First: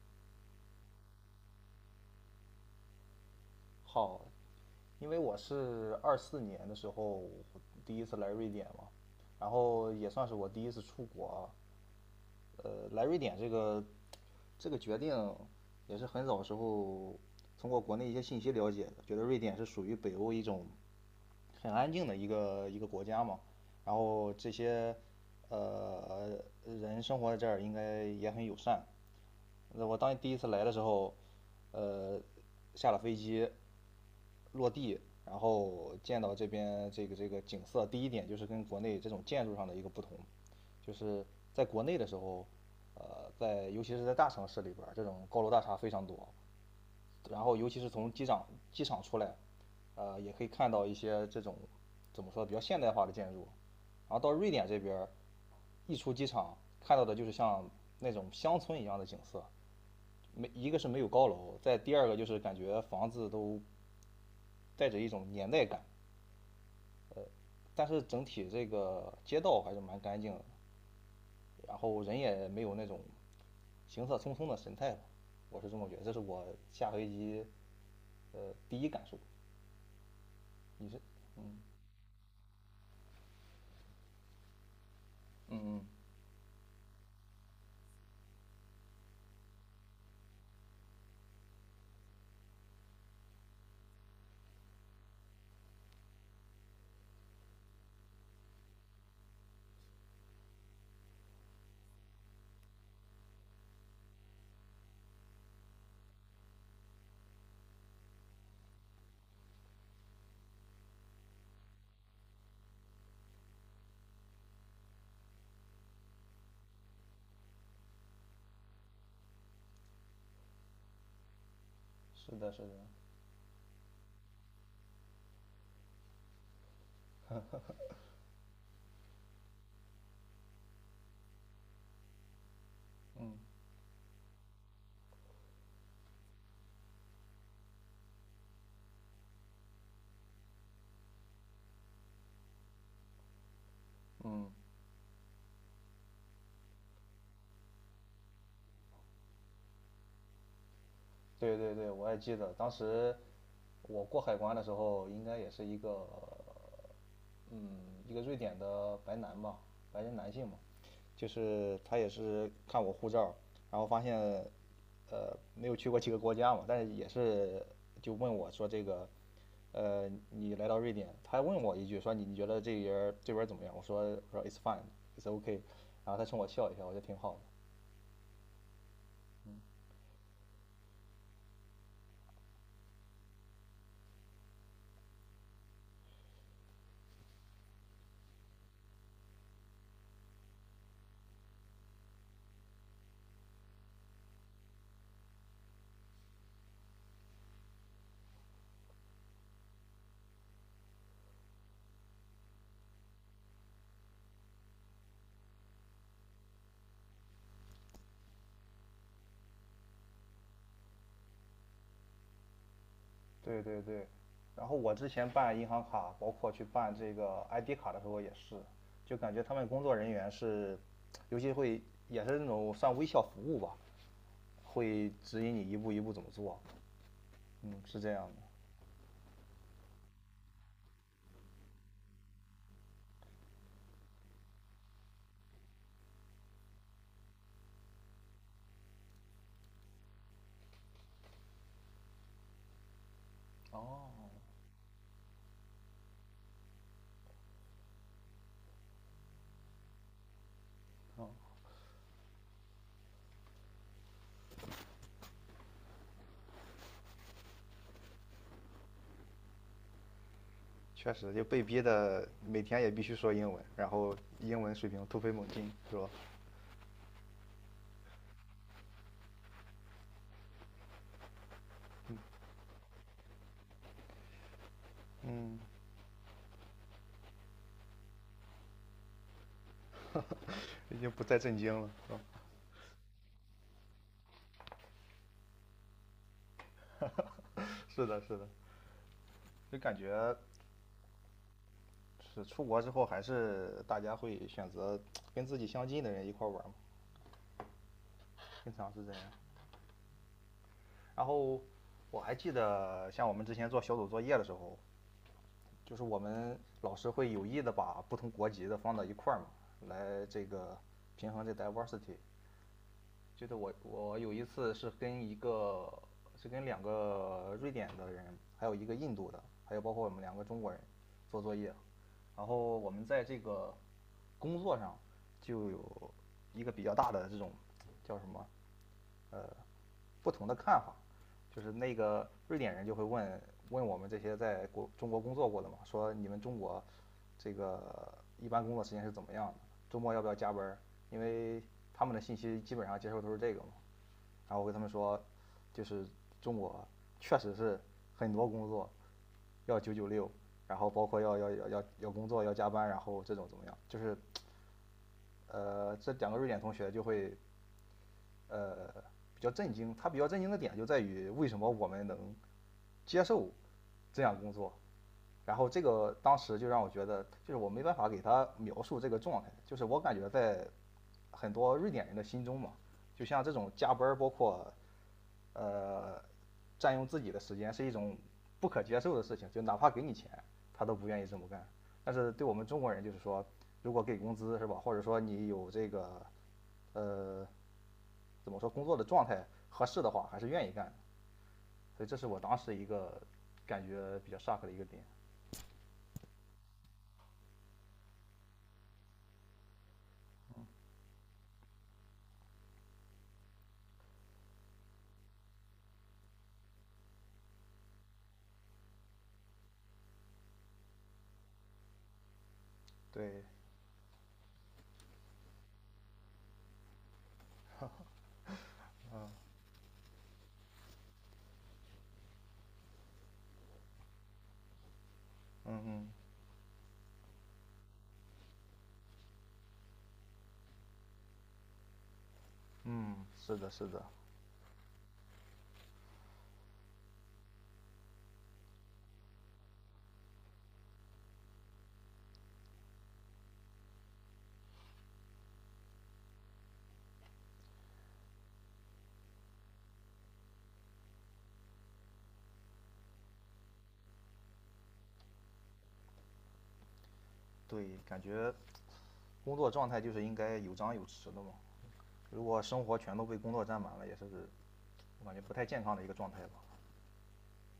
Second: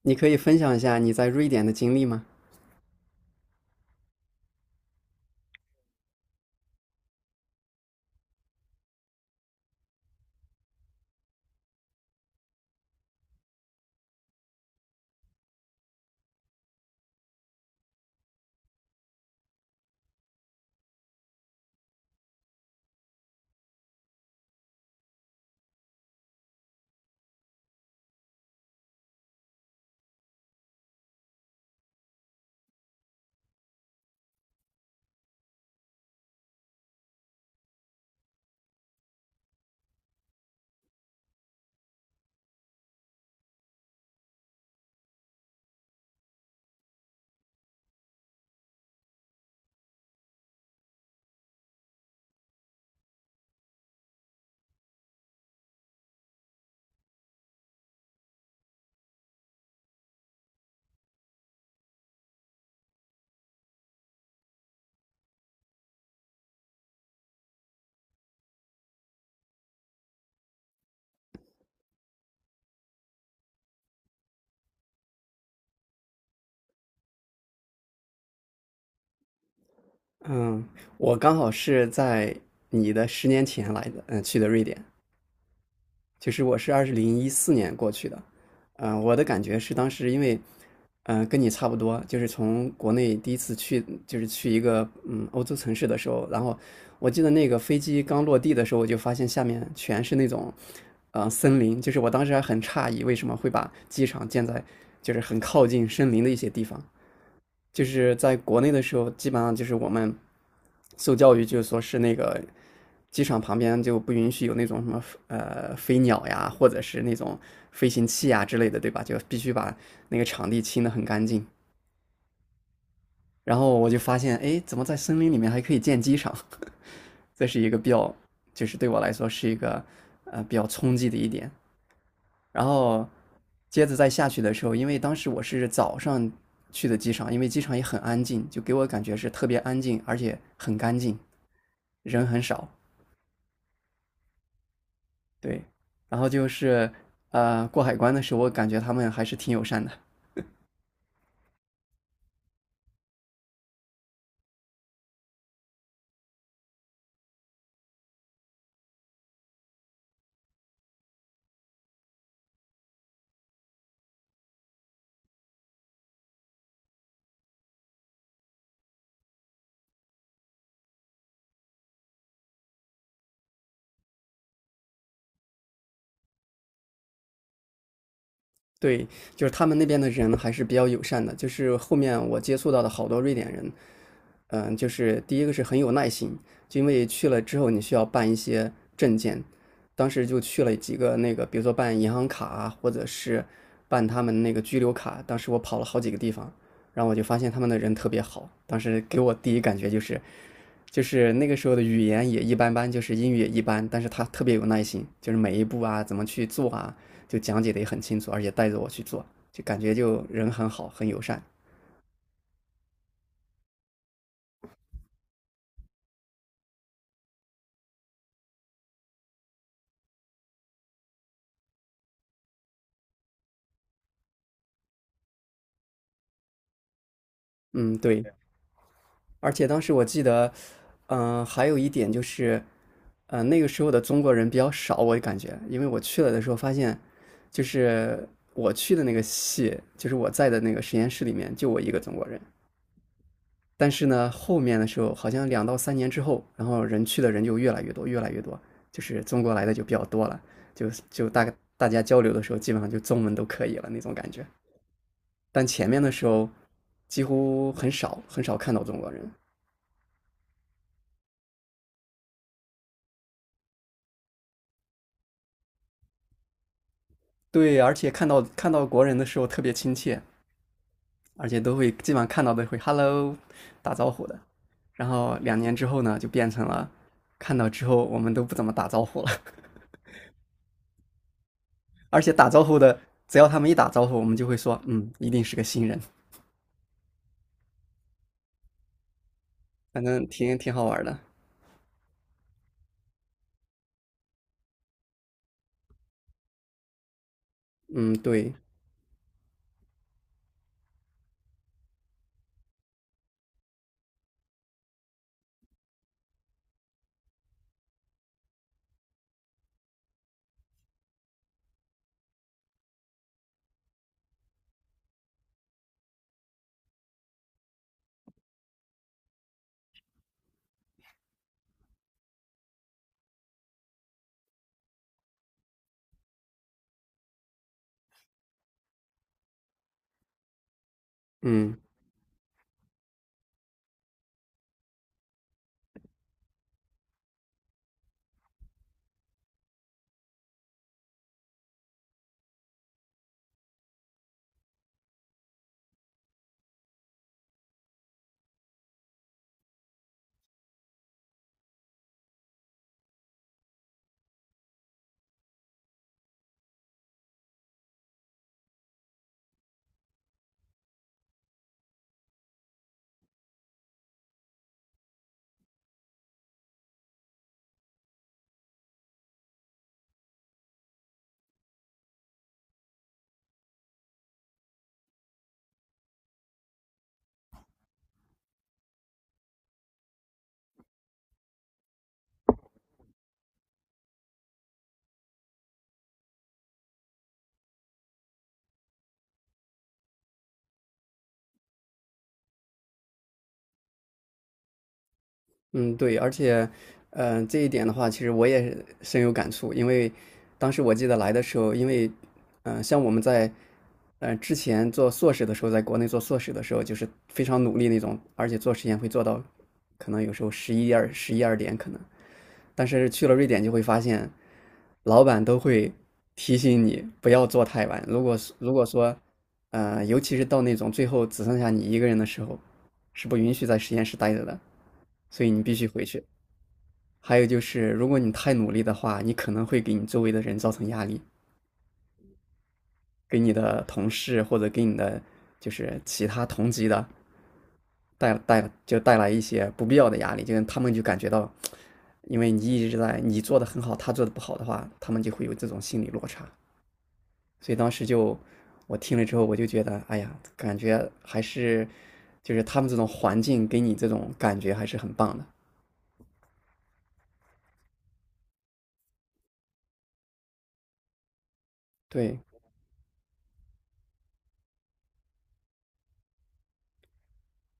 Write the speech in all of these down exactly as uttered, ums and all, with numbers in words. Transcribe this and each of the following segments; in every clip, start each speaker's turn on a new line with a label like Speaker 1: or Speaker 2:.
Speaker 1: 你可以分享一下你在瑞典的经历吗？
Speaker 2: 好，因为我是二四年的时候第一次来瑞典嘛，然后也算是我第一次出国啊。呃，来瑞典这个这个决定也是很早时候通过国内一些信息了解的，觉得瑞典是属于北欧一种很安静的一个一个国家嘛，然后这些呃人生活在这儿应该也很友善。那我当第一次来的时候，呃，下了飞机，落地。然后见到这边这个这个景色，第一点就是跟国内这种建筑上的一个不同，就是在国内的时候，呃，在尤其是在大城市里边儿，这种高楼大厦非常多，然后尤其是从机场机场出来，呃，也可以看到一些这种怎么说比较现代化的建筑，然后到瑞典这边儿，一出机场看到的就是像那种乡村一样的景色，没一个是没有高楼，再第二个就是感觉房子都带着一种年代感。但是整体这个街道还是蛮干净的，然后人也没有那种行色匆匆的神态吧，我是这么觉得，这是我下飞机呃第一感受。
Speaker 1: 嗯，
Speaker 2: 你是？
Speaker 1: 我刚
Speaker 2: 嗯，
Speaker 1: 好是在你的十年前来的，嗯，去的瑞典。
Speaker 2: 嗯嗯
Speaker 1: 就是我是二零一四年过去的，嗯，我的感觉是当时因为，嗯，跟你差不多，就是从国内第一次去，就是去一个嗯欧洲城市的时候，然后我记得那个飞机刚落地的时候，我就发现下面全是那种，呃，森林，就是我当时还很诧异为什么会把机场建在就是很靠近森林的一些地方，就是在国内的时候，基本上就是我们受教育就是说是那个机场旁边就不允许有那种什么呃飞鸟呀，或者是那种飞行器呀之类的，对吧？就必须把那个场地清得很干净。
Speaker 2: 是的，是的，
Speaker 1: 然后我就发现，哎，怎么在森林里面还可以建机场？这是一个比较，就是对我来说是一个呃比较冲击的一点。然后
Speaker 2: 嗯
Speaker 1: 接着再下去的时候，因为当时我是早上去的机场，因为机场也很安静，就给我感觉是特别安静，而且很干净，人很少。
Speaker 2: 嗯
Speaker 1: 对，然后就是呃过海关的时候，我感觉他们还是挺友善的。
Speaker 2: 对对对，我也记得当时我过海关的时候，应该也是一个嗯，一个瑞典的白男吧，白人男性嘛，就是他也是看我护照，然后发现，呃，没有去过几个国家嘛，但是也是就问我说这个，呃，你来到瑞典，他还问我一句说你你觉得这人这边怎么样？我说我说 it's fine，it's o k 然后他冲我笑一笑，我觉得挺好的。
Speaker 1: 对，就是他们那边的人还是比较友善的，就是后面我接触到的好多瑞典人，嗯，就是第一个是很有耐心，就因为去了之后你需要办一些证件，当时就去了几个那个，比如说办银行卡啊，或者是办他们那个居留卡，当时我跑了好几个地方，然后我就发现他们的人特别好，当时给我第一感觉就是，就是那个时候的语言也一般般，就是英语也一般，但是他特别有耐心，就是每一步啊怎么去做啊，就讲解的也很清楚，而且带着我去做，就感觉就人很好，很友善。
Speaker 2: 对对对，然后我之前办银行卡，包括去办这个 I D 卡的时候也是，就感觉他们工作人员是，尤其会也是那种算微笑服务吧，会指引你一步一步怎么做。嗯，
Speaker 1: 嗯，
Speaker 2: 是这
Speaker 1: 对，
Speaker 2: 样
Speaker 1: 而且当时我记得，嗯、呃还有一点就是，呃，那个时候的中国人比较少，我感觉，因为我去了的时候发现，就是我去的那个系，就是我在的那个实验室里面就我一个中国人。
Speaker 2: 的。
Speaker 1: 但是
Speaker 2: 哦，
Speaker 1: 呢，后面的时候好像两到三年之后，然后人去的人就越来越多，越来越多，就是中国来的就比较多了，就就
Speaker 2: 哦，
Speaker 1: 大概大家交流的时候，基本上就中文都可以了那种感觉。但前面的时候，几乎很少很少看到中国人，
Speaker 2: 确实，就被逼的每天也必须说英文，然后英文水平突飞猛进，是吧？
Speaker 1: 对，而且看到看到国人的时候特别亲切，而且都会基本上看到都会 “hello” 打招呼的。然后两年之后呢，就变成了看到之后我们都不怎么打招呼了，
Speaker 2: 已经不再震惊了。
Speaker 1: 而且打招呼的，只要他们一打招呼，我们就会说，嗯，一定是个新人，
Speaker 2: 是的，是的，就感
Speaker 1: 反正
Speaker 2: 觉
Speaker 1: 挺挺好玩的。
Speaker 2: 是出国之后，还是大家会选择跟自己相近的人一块玩嘛，
Speaker 1: 嗯，对，
Speaker 2: 经常是这样。然后我还记得，像我们之前做小组作业的时候，就是我们老师会有意的把不同国籍的放到一块儿嘛，来这个平衡这 diversity。就是我我有一次是跟一个是跟两个瑞典的人，还有一个印度的，还有包括我们两个中国人做作业，然后我们在这个工作上就有一个比较大的这种叫什么不同的看法。就是
Speaker 1: 嗯，
Speaker 2: 那个瑞典人就会问问我们这些在国中国工作过的嘛，说你们中国这个一般工作时间是怎么样的？周末要不要加班？因为他们的信息基本上接受都是这个嘛。然后我跟他们说，就是中国确实是很多工作要九九六，然后包括要要要要要工作要加班，然后这种怎么样？就是呃，这两个瑞典同学就会呃比较震惊，他比较震惊的点就在于为什么我们能接受这样工作，然后这个当时就让我觉得，就是我没办法给他描述这个状态，就是我感觉在很多瑞典人的心中嘛，就像这种加班包括呃占用自己的时间，是一种不可接受的事情，就哪怕给你钱，他都不愿意这么干。但是对我们中国人就是说，如果给工资是吧，或者说你有这个呃怎么说工作的状态合适的话，还是愿意干的。所以这是我当时一个感觉比较 shock 的一个点。
Speaker 1: 嗯，对，而且，嗯、这一点的话，其实我也是深有感触，因为当时我记得来的时候，因为，嗯、像我们在，呃，之前做硕士的时候，在国内做硕士的时候，就是非常努力那种，而且做实验会做到，可能有时候十一二、十一二点可能，但是去了
Speaker 2: 对，
Speaker 1: 瑞典就会发现，老板都会提醒你不要做太晚，如果是如果说，呃，尤其是到那种最后只剩下你一个人的时候，是不允许在实验室待着的，所以你必
Speaker 2: 嗯
Speaker 1: 须回
Speaker 2: 嗯
Speaker 1: 去。还有就是，如果你太努力的话，你可能会给你周围的人造成压力，
Speaker 2: 嗯，
Speaker 1: 给你
Speaker 2: 是的，
Speaker 1: 的
Speaker 2: 是的，
Speaker 1: 同事或者给你的就是其他同级的带带就带来一些不必要的压力，就他们就感觉到，因为你一直在你做的很好，他做的不好的话，他们就会有这种心理落差。所以当时就我听了之后，我就觉得，哎呀，感觉还是就是他们这种环境给你这种感觉还是很棒的。
Speaker 2: 对，感觉工作状态就是应该有张有弛的嘛。
Speaker 1: 对，
Speaker 2: 如果生活全都被工作占满了，也是我感觉不太健康的一个状态吧。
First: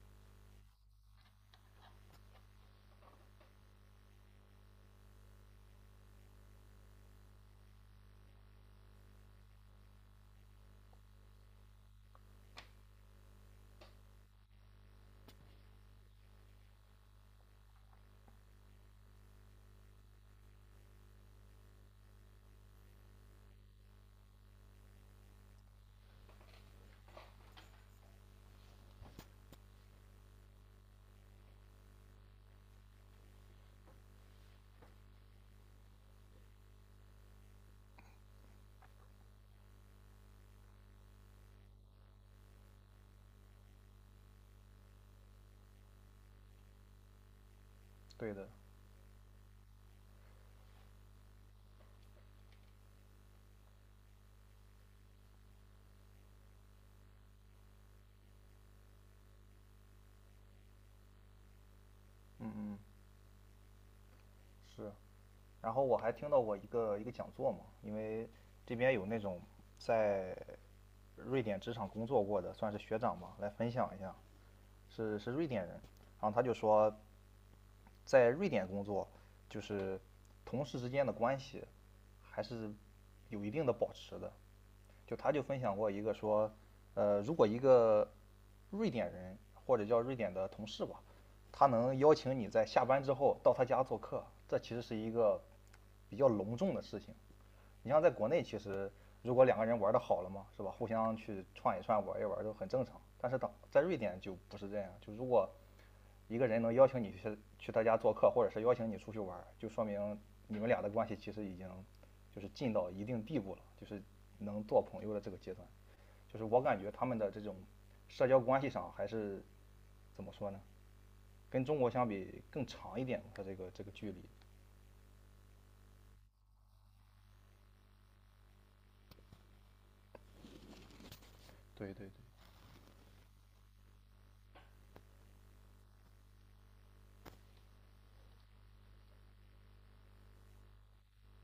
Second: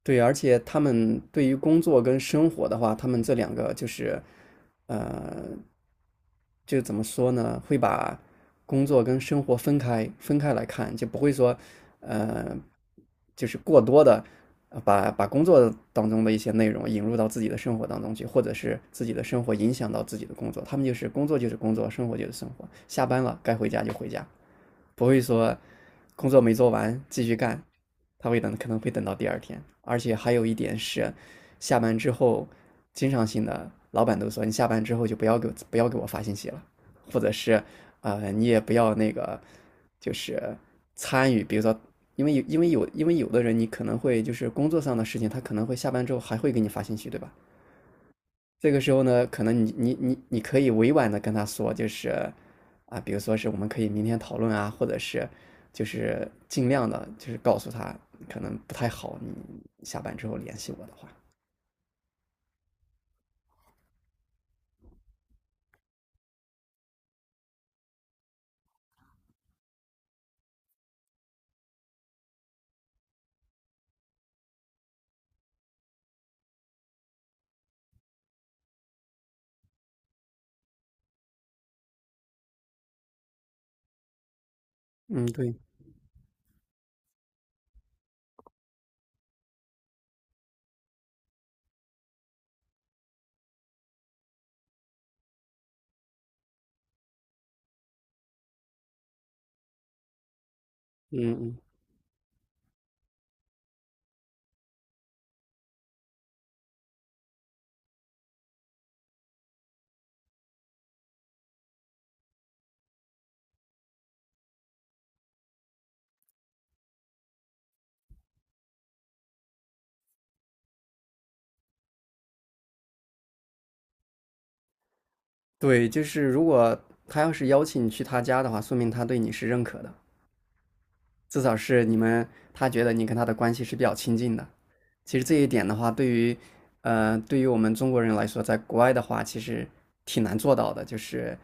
Speaker 1: 对，而且他们对于工作跟生活的话，他们这两个就是，呃，就怎么说呢？会把工作跟生活分开分开来看，就不会说，呃，就是过多的把把工作当中的一些内容引入到自己的生活当中去，或者是自己的生活影响到自己的工作。他们就是工作就是工作，生活就是生活，下班了该回家就回家。不会说工作没做完继续干，他会等，可能会等到第二天。而且还有一点是，下班之后，经常性的老板都说你下班之后就不要给不要给我发信息了，或者是呃你也不要那个就是参与，比如说。因为有，因为有，因为有的人你可能会就是工作上的事情，他可能会下班之后还会给你发信息，对吧？
Speaker 2: 对的，
Speaker 1: 这个时候呢，可能你你你你可以委婉的跟他说，就是啊，比如说是我们可以明天讨论啊，或者是就是尽量的，就是告诉他可能不太好，你下班之后联系我的话。
Speaker 2: 嗯嗯，是。然后我还听到过一个一个讲座嘛，因为这边有那种在瑞典职场工作过的，算是学长嘛，来分享一下是是瑞典人，然后他就说，在瑞典工作，就是同事之间的关系还是有一定的保持的。就
Speaker 1: 嗯，
Speaker 2: 他就
Speaker 1: 对，
Speaker 2: 分享过一个说，呃，如果一个瑞典人或者叫瑞典的同事吧，他能邀请你在下班之后到他家做客，这其实是一个比较隆重的事情。你像在国内，其实如果两个人玩的好了嘛，是吧？互相
Speaker 1: 嗯
Speaker 2: 去
Speaker 1: 嗯，
Speaker 2: 串一串、玩一玩都很正常。但是当在瑞典就不是这样，就如果一个人能邀请你去去他家做客，或者是邀请你出去玩就说明你们俩的关系其实已经就是近到一定地步了，就是能做朋友的这个阶段。就是我感觉他们的这种社交关系上还是怎么说呢？跟中国相比更长一点，他这个这个距离。
Speaker 1: 对，就是如果他要是邀请你去他家的话，说明他对你是认可的，至少是
Speaker 2: 对
Speaker 1: 你
Speaker 2: 对对，
Speaker 1: 们他觉得你跟他的关系是比较亲近的。其实这一点的话，对于呃对于我们中国人来说，在国外的话，其实挺难做到的，就是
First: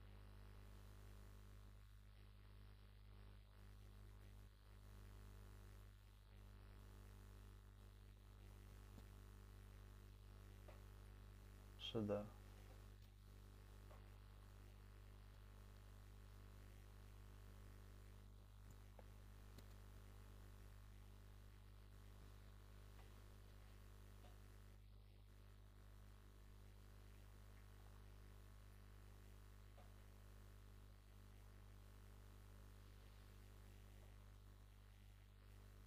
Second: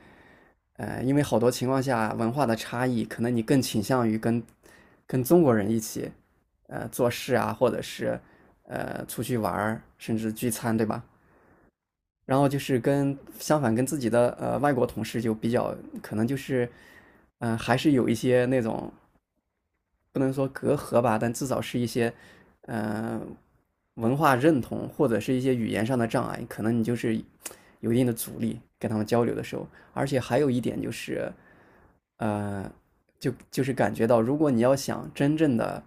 Speaker 1: 呃，因为好多情况下文化的差异，可能你更倾向于跟跟中国人一起，呃，做事啊，或者是呃出去玩儿，甚至聚餐，对吧？
Speaker 2: 是的，
Speaker 1: 然后就是跟相反跟自己的呃外国同事就比较可能就是，嗯、还是有一些那种不能说隔阂吧，但至少是一些呃文化认同或者是一些语言上的障碍，可能你就是有一定的阻力跟他们交流的时候，而且还有一点就是，呃，就就是感觉到，如果你要想真正的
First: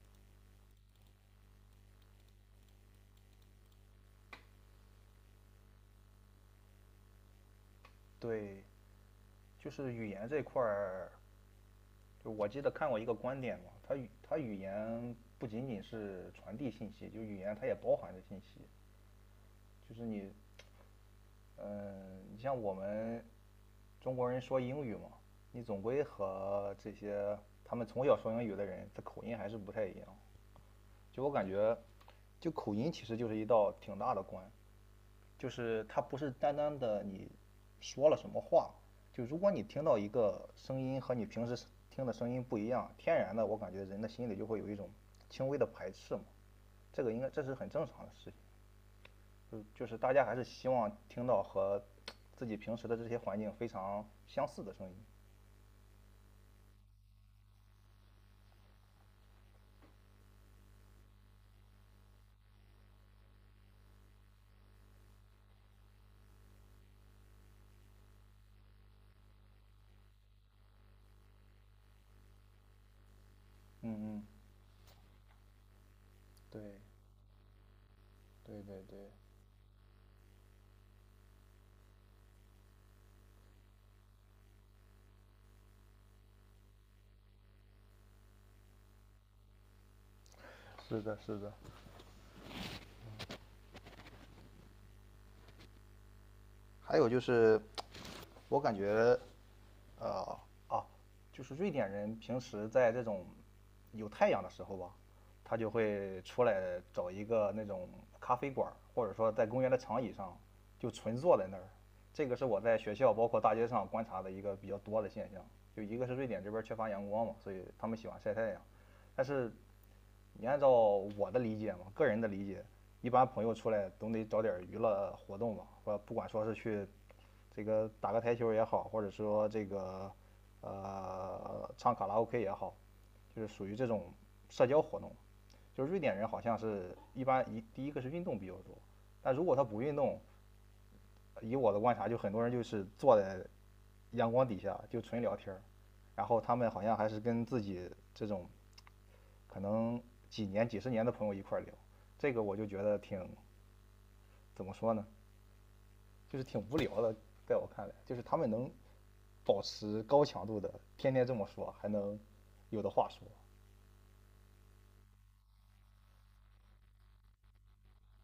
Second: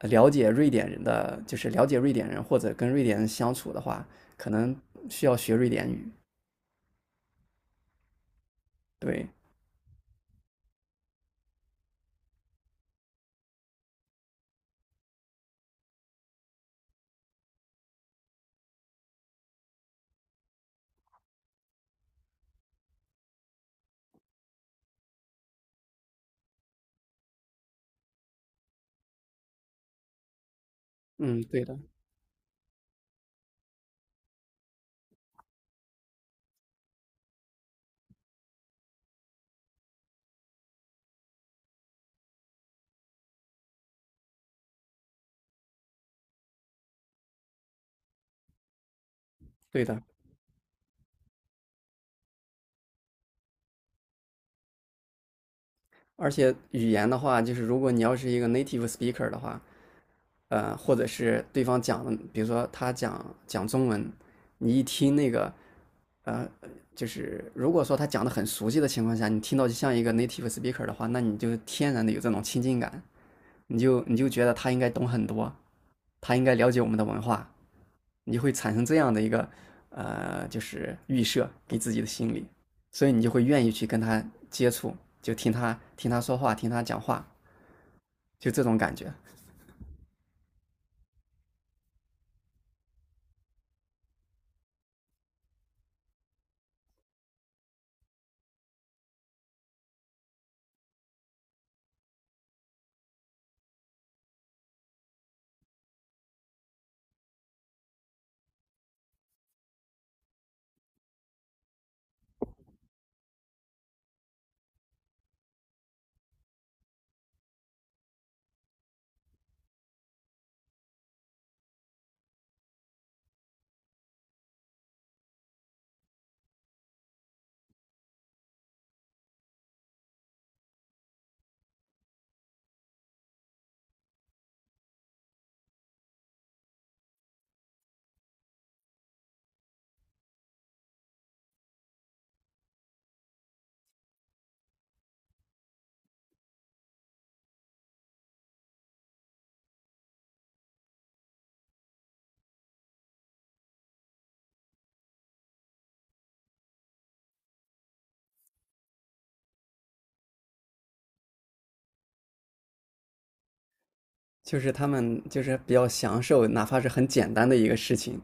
Speaker 1: 了解瑞典人的，就是了解瑞典人或者跟瑞典人相处的话，可能需要学瑞典语。
Speaker 2: 对，
Speaker 1: 对，
Speaker 2: 就是语言这块儿，就我记得看过一个观点嘛，他语他语言不仅仅是传递信息，就语言它也包含着信息，就是你嗯，你像我们中国人说英语嘛，你总归和这些他们从小说英语的人，他口音还是不太一样。就我
Speaker 1: 嗯，
Speaker 2: 感
Speaker 1: 对的，
Speaker 2: 觉，就口音其实就是一道挺大的关，就是它不是单单的你说了什么话，就如果你听到一个声音和你平时听的声音不一样，天然的我感觉人的心里就会有一种轻微的排斥嘛。这个应该这是很正常的事情，就
Speaker 1: 对
Speaker 2: 就是
Speaker 1: 的。
Speaker 2: 大家还是希望听到和自己平时的这些环境非常相似的声音。
Speaker 1: 而且语言的话，就是如果你要是一个 native speaker 的话，呃，或者是对方讲的，比如说他讲讲中文，你一听那个，呃，就是如果说他讲的很熟悉的情况下，你听到就像一个 native speaker 的话，那你就天然的有这种亲近感。你
Speaker 2: 嗯
Speaker 1: 就你
Speaker 2: 嗯，
Speaker 1: 就觉得他应该懂很多，他应该了解
Speaker 2: 对
Speaker 1: 我们的文化，你就会
Speaker 2: 对
Speaker 1: 产
Speaker 2: 对
Speaker 1: 生这
Speaker 2: 对，
Speaker 1: 样的一个呃，就是预设给自己的心理，所以你就会愿意去跟他接触，就听他听他说话，听他讲话，就这种感觉，
Speaker 2: 是的，是的。还有就是，我感觉，呃，啊，就是瑞典人平时在这种有太阳的时候吧，他就会出来找一个那种咖啡馆儿，或者说在公园的长椅上就纯坐在那儿。这个是我在学校包括大街上观察的一个比较多的现象。就一个是瑞典这边缺乏阳光嘛，所以他们喜欢晒太阳，但是你按照我的理解嘛，个人的理解，一般朋友出来总得找点娱乐活动吧，或不管说是去这个打个台球也好，或者说这个呃唱卡拉 OK 也好，就是属于这种社交活动。就是瑞典人好像是一般一第一个是运动比较多，但如果他不运动，以我的观察，就很多人就是坐在阳光底下就纯聊天儿，然后他们好像还是跟自己这种可能几年、几十年的朋友一块聊，这个我就觉得挺怎么说呢，就是挺无聊的。在我看来，就是他们能保持高强度的，天天这么说，还能有的话说。
Speaker 1: 就是他们就是比较享受，哪怕是很简单的一个事情，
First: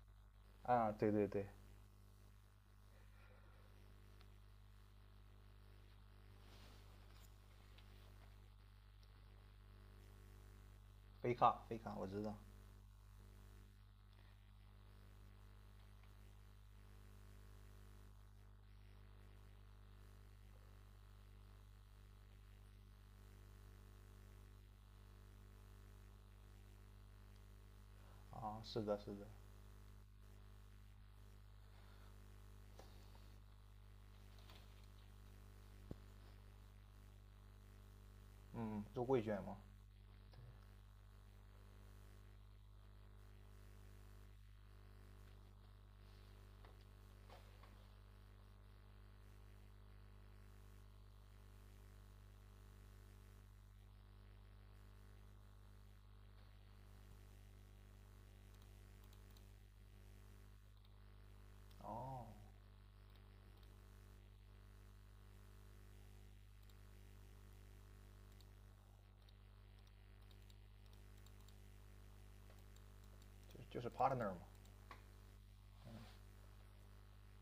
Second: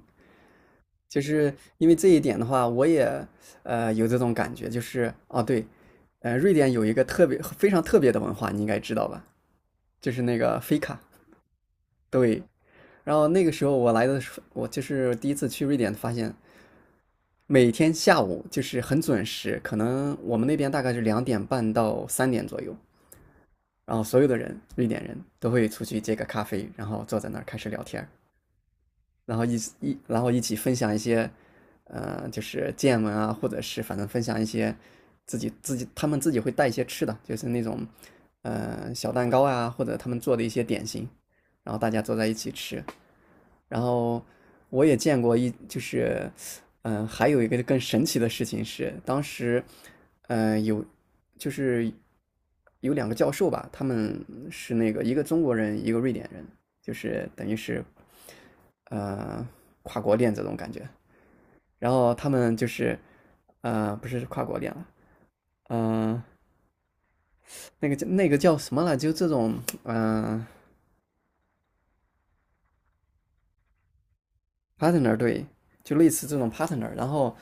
Speaker 2: 啊，对
Speaker 1: 就
Speaker 2: 对对，
Speaker 1: 是因为这一点的话，我也呃有这种感觉，就是哦对，呃，瑞典有一个特别非常特别的文化，你应该知道吧？就是那个飞卡，
Speaker 2: 飞卡飞卡，我知道。
Speaker 1: 对，然后那个时候我来的时候，我就是第一次去瑞典，发现每天下午就是很准时，可能我们那边大概是两点半到三点左右，然后所有的人，瑞典人都会出去接个咖啡，然后坐在那儿开始聊天，
Speaker 2: 啊，是的，是的。
Speaker 1: 然后一一然后一起分享一些，呃，就是见闻啊，或者是反正分享一些自己自己他们自己会带一些吃的，就是那种
Speaker 2: 嗯，
Speaker 1: 呃
Speaker 2: 入
Speaker 1: 小
Speaker 2: 桂
Speaker 1: 蛋
Speaker 2: 卷
Speaker 1: 糕
Speaker 2: 吗？
Speaker 1: 啊，或者他们做的一些点心，然后大家坐在一起吃。然后我也见过一就是，嗯、呃还有一个更神奇的事情是，当时，嗯，有就是有两个教授吧，他们是那个一个中国人，一个瑞典人，就是等于是，呃，跨国恋这种感觉。然后
Speaker 2: 哦，
Speaker 1: 他们就是，呃，不是跨国恋了，嗯、那个叫那个叫什么了？就这种，嗯、
Speaker 2: 就就是 partner 嘛。
Speaker 1: p a r t n e r 对，就类似这种 partner。然后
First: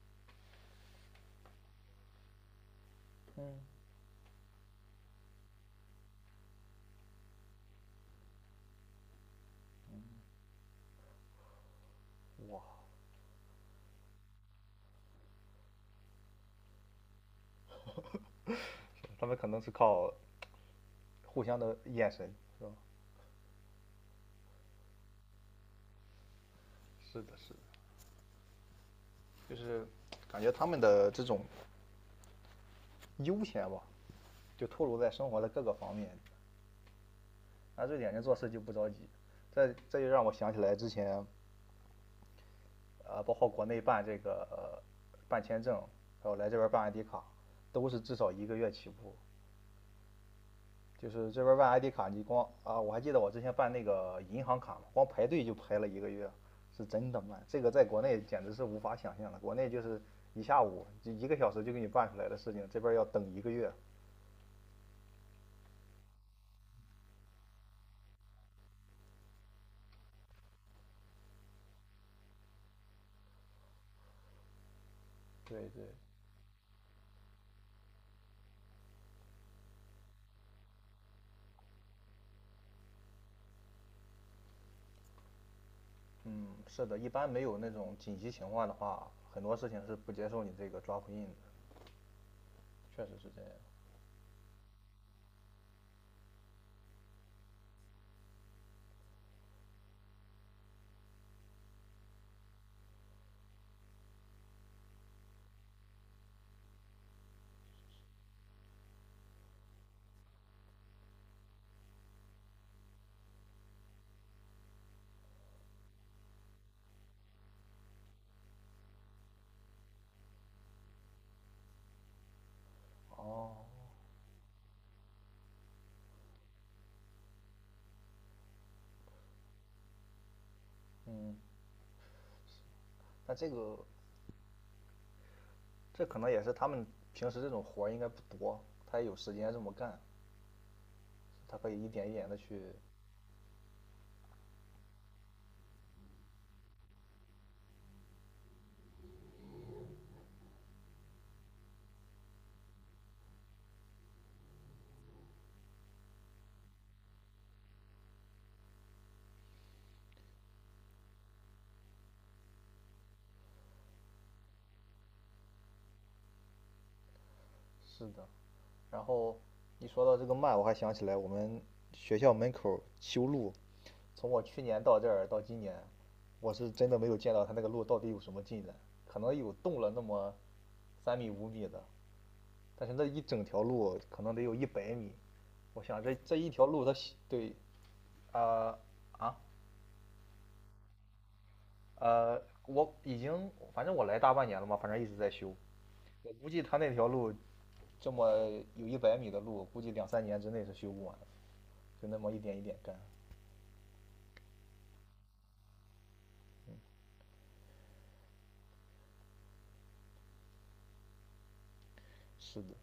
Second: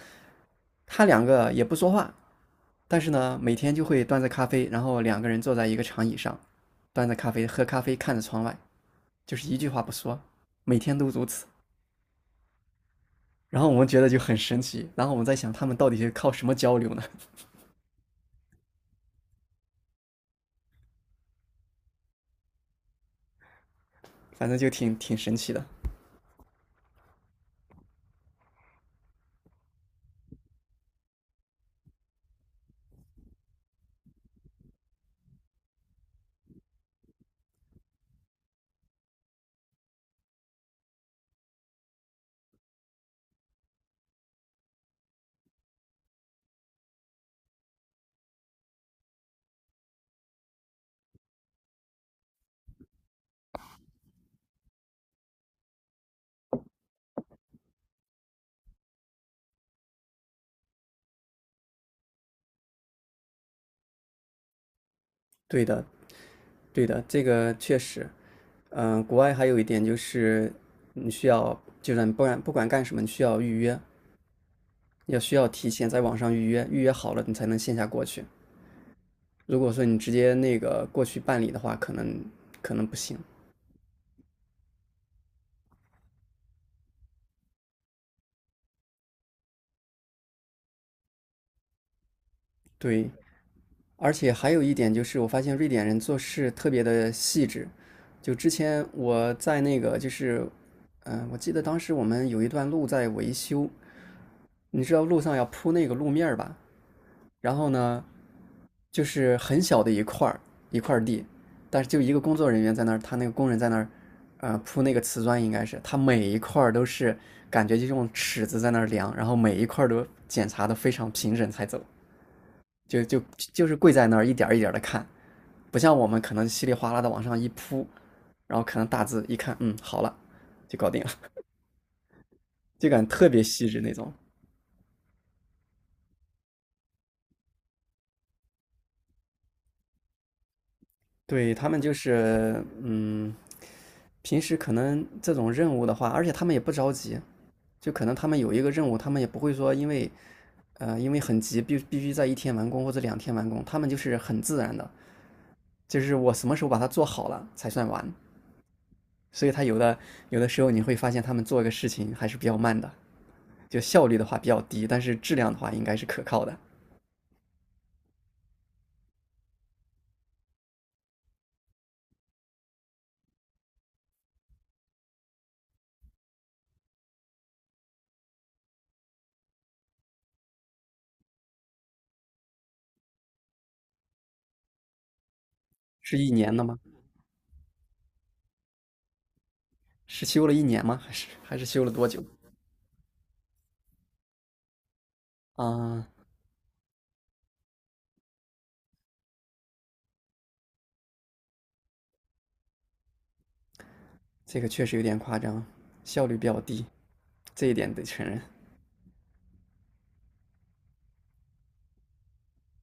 Speaker 1: 他两个也不说话，但是呢，每
Speaker 2: 嗯，
Speaker 1: 天就会端着咖啡，然后两个人坐在一个长椅上，端着咖啡喝咖啡，看着窗外，就是一句话不说，每天都如此。
Speaker 2: 哇，
Speaker 1: 然后我们觉得就很神奇，然后我们在想他们到底是靠什么交流呢？
Speaker 2: 他们可能是靠互相的眼神，是吧？
Speaker 1: 反正就挺挺神奇的。
Speaker 2: 是的，是的。就是感觉他们的这种悠闲吧，就透露在生活的各个方面，啊，瑞典人做事就不着急。这这就让我想起来之前啊，呃，包括国内办这个、呃办签证，还有来这边办 I D 卡，都是至少一个月起步。就是这边办 I D 卡，你光啊，我还记得我之前办那个银行卡嘛，光排队就排了一个月，是真的慢。这个在国内简直是无法想象的，国内就是一下午就一个小时就给你办出来的事情，这边要等一个月。
Speaker 1: 对的，对的，这个确实，嗯、国外还有一点就是你需要，就是你不管不管干什么，你需要预约，要需要提
Speaker 2: 对
Speaker 1: 前
Speaker 2: 对，
Speaker 1: 在网上预约，预约好了你才能线下过去。如果说你直接那个过去办理的话，可能可能不行。
Speaker 2: 嗯，是的，一般没有那种紧急情况的话，很多事情是不接受你这个抓复印的。确
Speaker 1: 对，
Speaker 2: 实是这样。
Speaker 1: 而且还有一点就是，我发现瑞典人做事特别的细致。就之前我在那个就是，嗯、我记得当时我们有一段路在维修，你知道路上要铺那个路面儿吧？然后呢，就是很小的一块儿一块地，但是就一个工作人员在那儿，他那个工人在那儿，呃，铺那个瓷砖应该是，他每一块都是感觉就用尺子在那儿量，然后每一块都检查的非常平整才走，就就
Speaker 2: 哦，
Speaker 1: 就是跪在那儿一点一点的看，不像我们可能稀里哗啦的往上一铺，然后可能大字一看，嗯，好了，就搞定了，
Speaker 2: 嗯，
Speaker 1: 就感觉特
Speaker 2: 那
Speaker 1: 别
Speaker 2: 这
Speaker 1: 细
Speaker 2: 个
Speaker 1: 致那种。
Speaker 2: 这可能也是他们平时这种活儿应该不多，他也有时间这么干，
Speaker 1: 对，
Speaker 2: 他
Speaker 1: 他
Speaker 2: 可
Speaker 1: 们
Speaker 2: 以一
Speaker 1: 就
Speaker 2: 点一点的
Speaker 1: 是，
Speaker 2: 去。
Speaker 1: 嗯，平时可能这种任务的话，而且他们也不着急，就可能他们有一个任务，他们也不会说因为，呃，因为很急，必必须在一天完工或者两天完工，他们就是很自然的，就是我什么时候把它做好了才算完。所以他有的有的时候你会发现他们做一个事情还是比较慢的，就效率的话比较低，但是质量的话应该是可靠的。
Speaker 2: 是的。然后一说到这个慢，我还想起来我们学校门口修路，从我去年到这儿到今年，我是真的没有见到他那个路到底有什么进展，可能有动了那么三米五米的，但是那一整条路可能得有一百米。我想这
Speaker 1: 是一
Speaker 2: 这一
Speaker 1: 年的
Speaker 2: 条
Speaker 1: 吗？
Speaker 2: 路它对啊啊、
Speaker 1: 是修了一年吗？还是还是修了多久？
Speaker 2: 呃，我已经反正我来大半年了嘛，反正一直在修。
Speaker 1: 啊、
Speaker 2: 我估计他那条路这么有一百米的路，估计两三年之内是修不完的，就那么一点一点干。
Speaker 1: 这个确实有点夸张，效率比较低，这一点得承认。
Speaker 2: 是的，